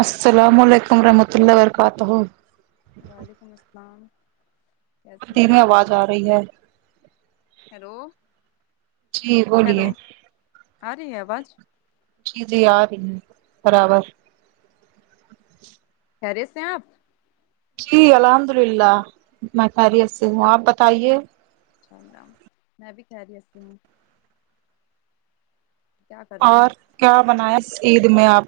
السلام علیکم رحمۃاللہ برکاتہ وعلیکم السلام کیسی ہیں دھیرے راجی آواز آ رہی ہے ہیلو جی ہیلو بولیے آ رہی ہے آواز جی جی آرہی ہیں برابر خیریت سے ہیں آپ جی الحمد للہ میں خیریت سے ہوں آپ بتائیے انشاء اللہ میں بھی خیریت سے ہوں کیا کر رہی ہیں اور کیا بنایا عید میں آپ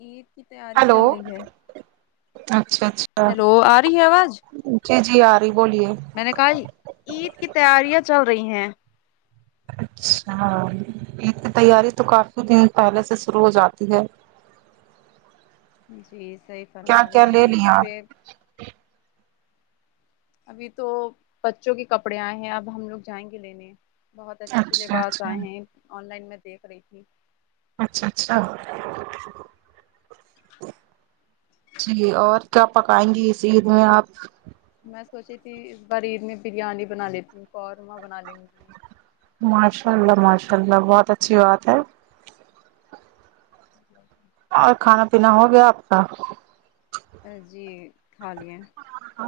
عید کی تیاری ہیلو چل رہی ہے اچھا اچھا ہیلو آ رہی ہے آواز جی جی آ رہی بولیے میں نے کہا عید کی تیاریاں چل رہی ہیں اچھا عید کی تیاری تو کافی دن پہلے سے شروع ہو جاتی ہے جی صحیح کیا فرما رہی کیا ہیں لے لیا ایک پ آپ ابھی تو بچوں کے کپڑے آئے ہیں اب ہم لوگ جائیں گے لینے بہت اچھے اچھے اچھا لباس اچھا آئے ہیں آن لائن میں دیکھ رہی تھی اچھا اچھا جی اور کیا پکائیں گی اس عید میں آپ میں سوچی تھی اس بار عید میں بریانی بنا لیتی ہوں قورمہ بنا لی مجھے ماشاء اللہ ماشاء اللہ بہت اچھی بات ہے جی اور کھانا پینا ہو گیا آپ کا جی کھا لییے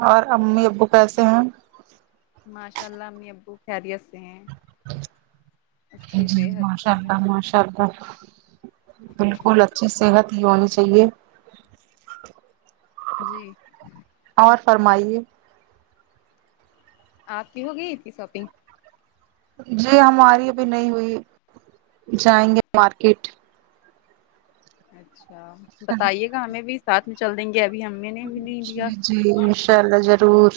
اور امی ابو کیسے ہیں ماشاء اللہ امی ابو خیریت سے ہیں اچھی جی صحت ماشاء ہے اللہ ماشاء اللہ بالکل اچھی صحت یہ ہونی چاہیے جی اور فرمائیے آپ کی ہو گئی اتنی شاپنگ جی ہماری ابھی نہیں ہوئی جائیں گے مارکیٹ اچھا بتائیے گا ہمیں بھی ساتھ میں چل دیں گے ابھی ہمیں نے بھی نہیں دیا جی جی انشاء اللہ ضرور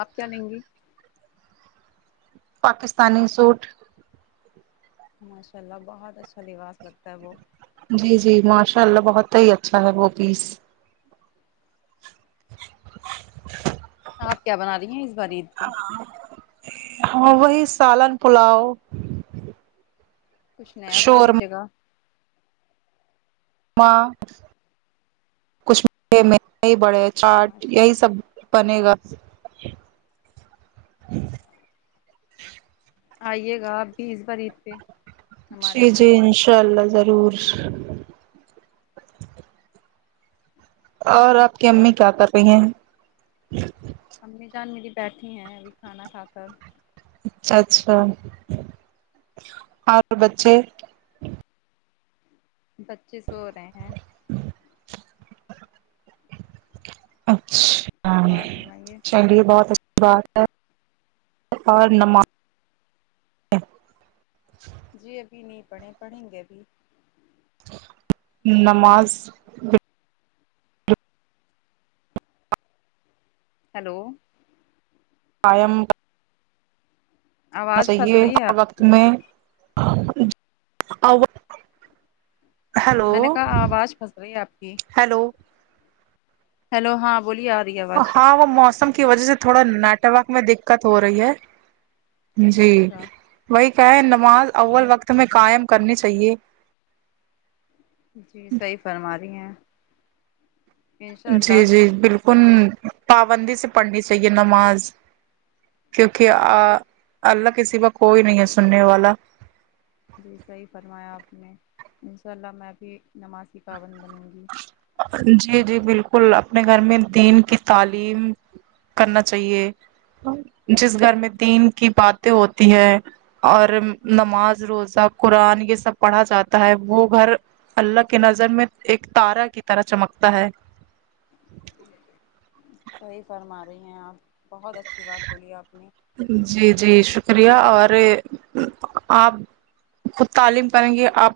آپ کیا لیں گی پاکستانی سوٹ ماشاء اللہ بہت اچھا لباس لگتا ہے وہ جی جی ماشاء اللہ بہت ہی اچھا ہے وہ پیس آپ کیا بنا رہی ہیں اس بار عید پہ ہاں وہی سالن پلاؤ کچھ نیا بنا لی شورما جاںیگی اں کچھ مھے میں یہی بڑے چاٹ ماشاء یہی اللہ سب پن گا آئیے گا آپ بھی اس بارعید پہ ہمارے جی گھر جی انشاء اللہ ضرور اور آپ کی اور امی کیا کر رہی ہیں امی جان میری بیٹھی ہیں ابھی کھانا کھا کر اچھا اچھا اور بچے بچے سو رہے ہیں اچھا اور فرمائیے چنڈی گ بہت اچھا بات اور نماز جی ابھی نہیں پڑھیں پڑھیں گے ابھی نماز ہیلو قائم ہونا آواز پھنس چاہیے رہی ہے ہر آپ وقت کی میں میں نے ہیلو کہا آواز پھنس رہی ہے آپ کی ہیلو ہیلو ہاں بولیے رہی ہے آواز ہاں وہ موسم کی وجہ سے تھوڑا ناٹ ورک میں دکت ہو رہی ہے جی اچھا وہی کہ ہے نماز اول وقت میں قائم کرنی چاہیے جی صحیح فرما رہی ہیں انشاء جی اللہ جی بالکل کروں گی پابندی سے پڑھنی چاہیے نماز کیونکہ جی آ اللہ کسی کا کوئی نہیں ہے سننے والا جی صحیح فرمایا آپ نے ان شاء اللہ میں ابھی نماز کی پابند بنوں گی جی جی بالکل اپنے گھر میں دین کی تعلیم کرنا چاہیے جس گھر میں دین کی باتیں ہوتی ہے اور نماز روزہ قرآن یہ سب پڑھا جاتا ہے وہ گھر اللہ کی نظر میں ایک تارہ کی طرح چمکتا ہے صحیح فرما رہی ہیں آپ بہت اچھی بات بولیے آپنی جی جی شکریہ اور آپ خود تعلیم کریں گے آپ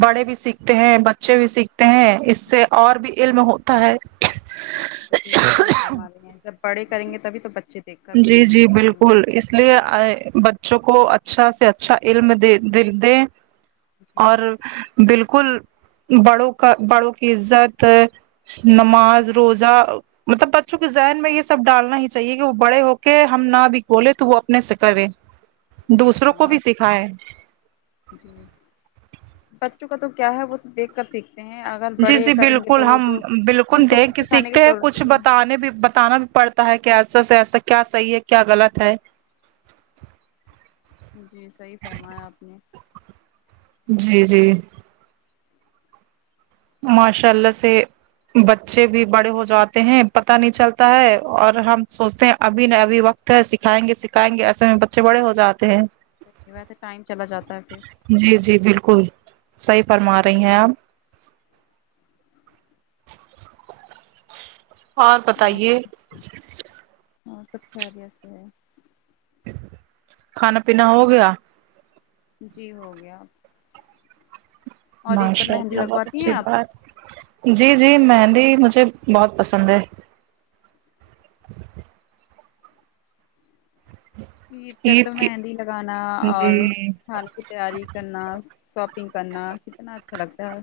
بڑے بھی سیکھتے ہیں بچے بھی سیکھتے ہیں اس سے اور بھی علم ہو تا ہے جی صحیح فرما رہی ہیں تب بڑے کریں گے تب تو بچے دیکھ کر جی جی سیکھیں گے بالکل اس اس لیے بچوں کو اچھا سے اچھا علم دے د دے جی اور بالکل بڑوں کا بڑوں کی عزت نماز روزہ مطلب بچوں کے ذہن میں یہ سب ڈالنا ہی چاہیے کہ وہ بڑے ہو کے ہم نہ بھی بولے تو وہ اپنے سے کرے صحیح دوسروں کو فرما بھی رہی ہیں سکھائے جی بچوں کا تو کیا ہے وہ تو دیکھ کر سیکھ جی جی بالکل ہم ان بالکل کو دیکھ کے سکھانے کی سیکھتے ہیں ضرورت ہی کچھ نہیں بتانے بھی بتانا بھی پڑتا کہ ایسا سے ایسا کیا صحیح ہے کیا غلط ہے جی صحیح فرمایا آپ نے جی جی ماشاء اللہ سے بچے بھی بڑے ہو جاتے ہیں پتہ نہیں چلتا ہے اور ہم سوچتے ہیں ابھی نہ ابھی وقت سکھائیں گے سکھائیں گے ایسے میں بچے بڑے ہو جاتے ہیں صحیح بات ہے ٹائم چلا جاتا ہے پھر جی جی بالکل صحیح فرما رہی ہیں آپ اور اور سب خیریت سے ہے کھانا پینا ہو گیا جی ہو گیا اور عید پر ماشاء مہندی اللہ بہت لگواتی اچھی ہیں آپ بات جی جی مہندی مجھے بہت پسند ہے پیر ت عید تو کی مہندی لگانا اور جی کھانے کی تیاری کرنا شاپنگ کرنا کتنا اچھا لگتا ہے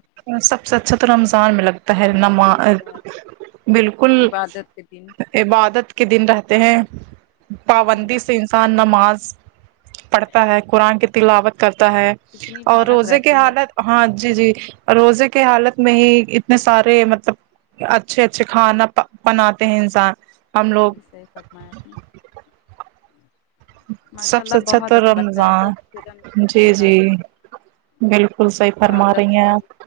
سب سے اچھا تو رمضان میں لگتا ہے جی صحیح نماز فرما بالکل عبادت کے دن عبادت کے دن رہتے ہیں جی پابندی سے انسان نماز پڑھتا ہے قرآن کی تلاوت کرتا ہے کتنی اور رونق روزے کی رہتی ہے حالت ہاں جی جی روزے کے حالت میں ہی اتنے سارے مطلب اچھے اچھے کھانا بناتے ہیں انسان ہم لوگ جی صحیح فرمایا اپنے ماشاء سب اللہ سے بہت تو اچھا لگتا ہے ای رمضان سب جی رمضان جی میں بالکل صحیح فرما رہی عبادت ہیں کا آپ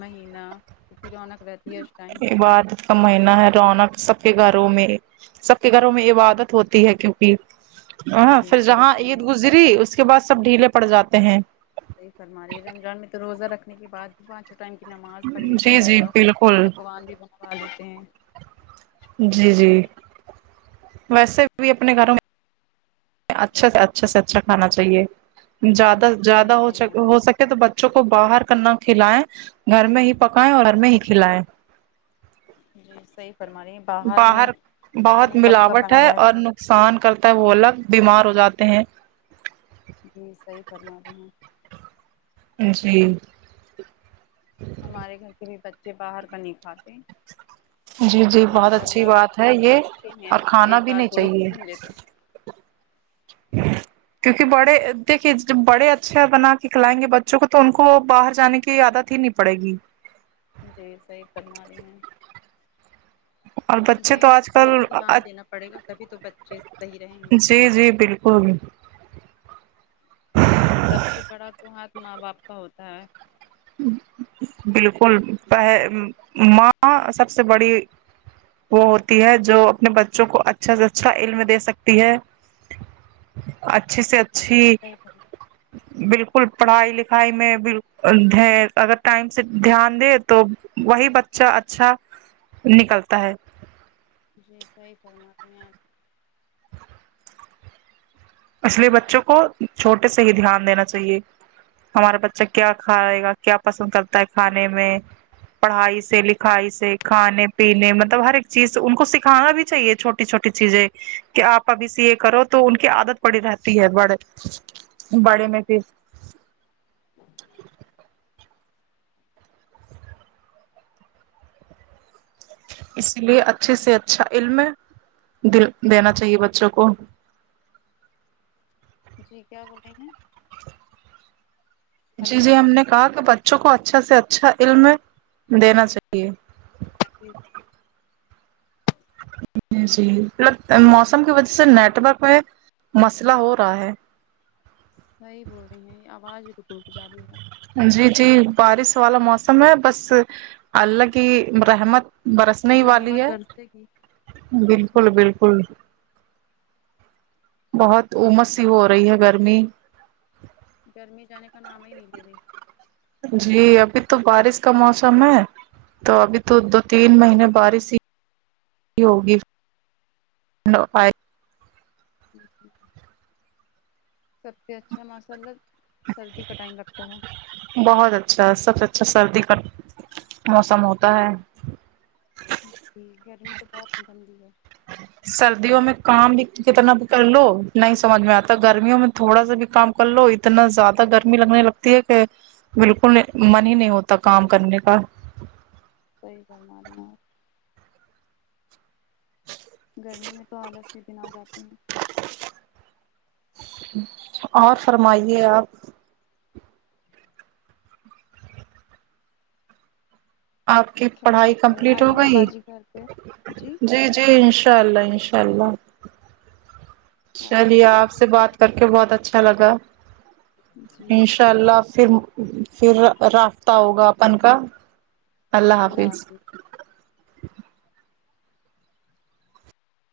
مہینہ اتنی رونق رہتی ہے اس ٹائم عبادت کا مہینہ ہے رونق سب کے گھروں میں سب کے گھروں میں عبادت ہوتی ہے کیونکہ ہاں جی پھر صحیح جہاں فرما عید گزری اس کے بعد سب ڈھیلے پڑ جاتے ہیں صحیح فرمارے رمضان میں تو روزہ رکھنے کے بعد ہی پانچ چٹ ٹائم کی نماز پڑھ لیتا جی ہے جی اور بالکل پکوان بھی بنوا لیتے ہیں جی جی ویسے بھی اپنے گھروں میں اچھا سے اچھا سے اچھا کھانا چاہیے جی زیادہ زیادہ صحیح ہو فرما رہی سک تو بچوں کو باہر کا نہ کھلائیں گھر میں ہی پکائیں اور گھر میں ہی کھلائیں جی صحیح فرما رہی باہر پتہ بہت نہیں کب کب ملاوٹ بنا ہے اور رہتا ن قصان کرتا ہے وہ الگ بیمار ہو جاتے ہیں جی صحیح فرما رہی ہیں جی ہمارے گھر کے بھی بچے باہر کا نہیں کھاتے جی جی بہت ماشاء اچھی اللہ بات ہے مطلب یہ اچھے ہیں اور کھانا ایک بھی بار نہیں بولو تو چاہیے سن لیتے کیونکہ بڑے دیکھیے جب بڑے اچھا بنا کے کھلائیں گے بچوں کو تو ان کو وہ باہر جانے کی عادت نہیں پڑے گی جی صحیح فرما رہی ہیں اور بچے تو یہ آج بڑوں کل کو دھیان دینا پڑے گا تبھی تو بچے صحیح رہیں گے جی جی بالکل سب سے بڑا تو ہاتھ ماں باپ کا ہوتا ہے بالکل پ ماں سب سے بڑی وہ ہوتی ہے جو اپنے بچوں کو اچھا سے اچھا علم دے سکتی ہے اچھے سے اچھی صحیح فرما بالکل پڑھائی لکھائی میں بال ہے اگر ٹائم سے دھیان دے تو وہی بچہ اچھا ہے نکلتا ہے جی صحیح فرماتی ہیں اپ اس لیے بچوں کو چھوٹے سے ہی دھیان دینا چاہیے ہمارا بچہ کیا کھائے گا کیا پسند کرتا ہے کھانے میں پڑھائی سے لکھائی سے کھانے پینے مطلب ہر ایک چیز ان کو سکھانا بھی چاہیے چھوٹ ی چھوٹی چیزیں کہ اپ ابھی سی یہ کرو تو ان کی عادت پڑی رہتی ہے بڑے بڑے میں پھر اسی لیے اچھے سے اچھا علم دل دینا چاہیے بچوں کو جی کیا بول رہی ہیں جی ہیلو جی ہم نے کہا کہ بچوں کو اچھا سے اچھا علم دینا چاہیے جی جی جی مطلب موسم کی وجہ سے نیٹورک میں مسئلہ ہو رہا ہے صحیح بول رہی ہیں یہ اواز روک روک جا رہی ہے جی جی بارش والا موسم ہے بس اللہ کی رحمت برسنے ہی ہے والی رحمت ہے گرسے کی بالکل بالکل بہت امس سی ہو رہی ہے گرمی گرمی جانے کا نام ہی نہیں لے رہے جی ابھی تو بارش کا موسم ہے تو ابھی تو دو تین مہینے بارش ہی ہوگی [unintelligible] ٹھیک ہے سب سے اچھا ماشاء اللہ سردی کا ٹائم لگتا ہے بہت اچھا ہے سب سے اچھا سردی کا موسم ہوتا ہے ج جی گرمی تو بہت ہی گندی ہے سردیوں میں کام بھی کتنا بھی کر لو نہیں سمجھ میں اتا گرمیوں میں تھوڑا سا بھی کام کر لو اتنا زیادہ گرمی لگنے لگتی ہے کہ بالکل من ہی نہیں ہوتا کام کرنے کا صحیح فرما رہی ہے اپ گرمی میں تو الس کے دن ا جاتے ہیں اور فرمائیے دپ اپ کی پڑھائی خیریت سے کمپلیٹ ہو آئیے گا گئی باجی گھر پہ جی جی انشاء اللہ انشاء اللہ آئیے گا چلیے آپ بہت دن سے بات کر کے نہیں بہت ہوئی۔ اچھا لگا جی انشاء اللہ فیر فیر رافطہ ہوگا اپن کا اللہ حافظ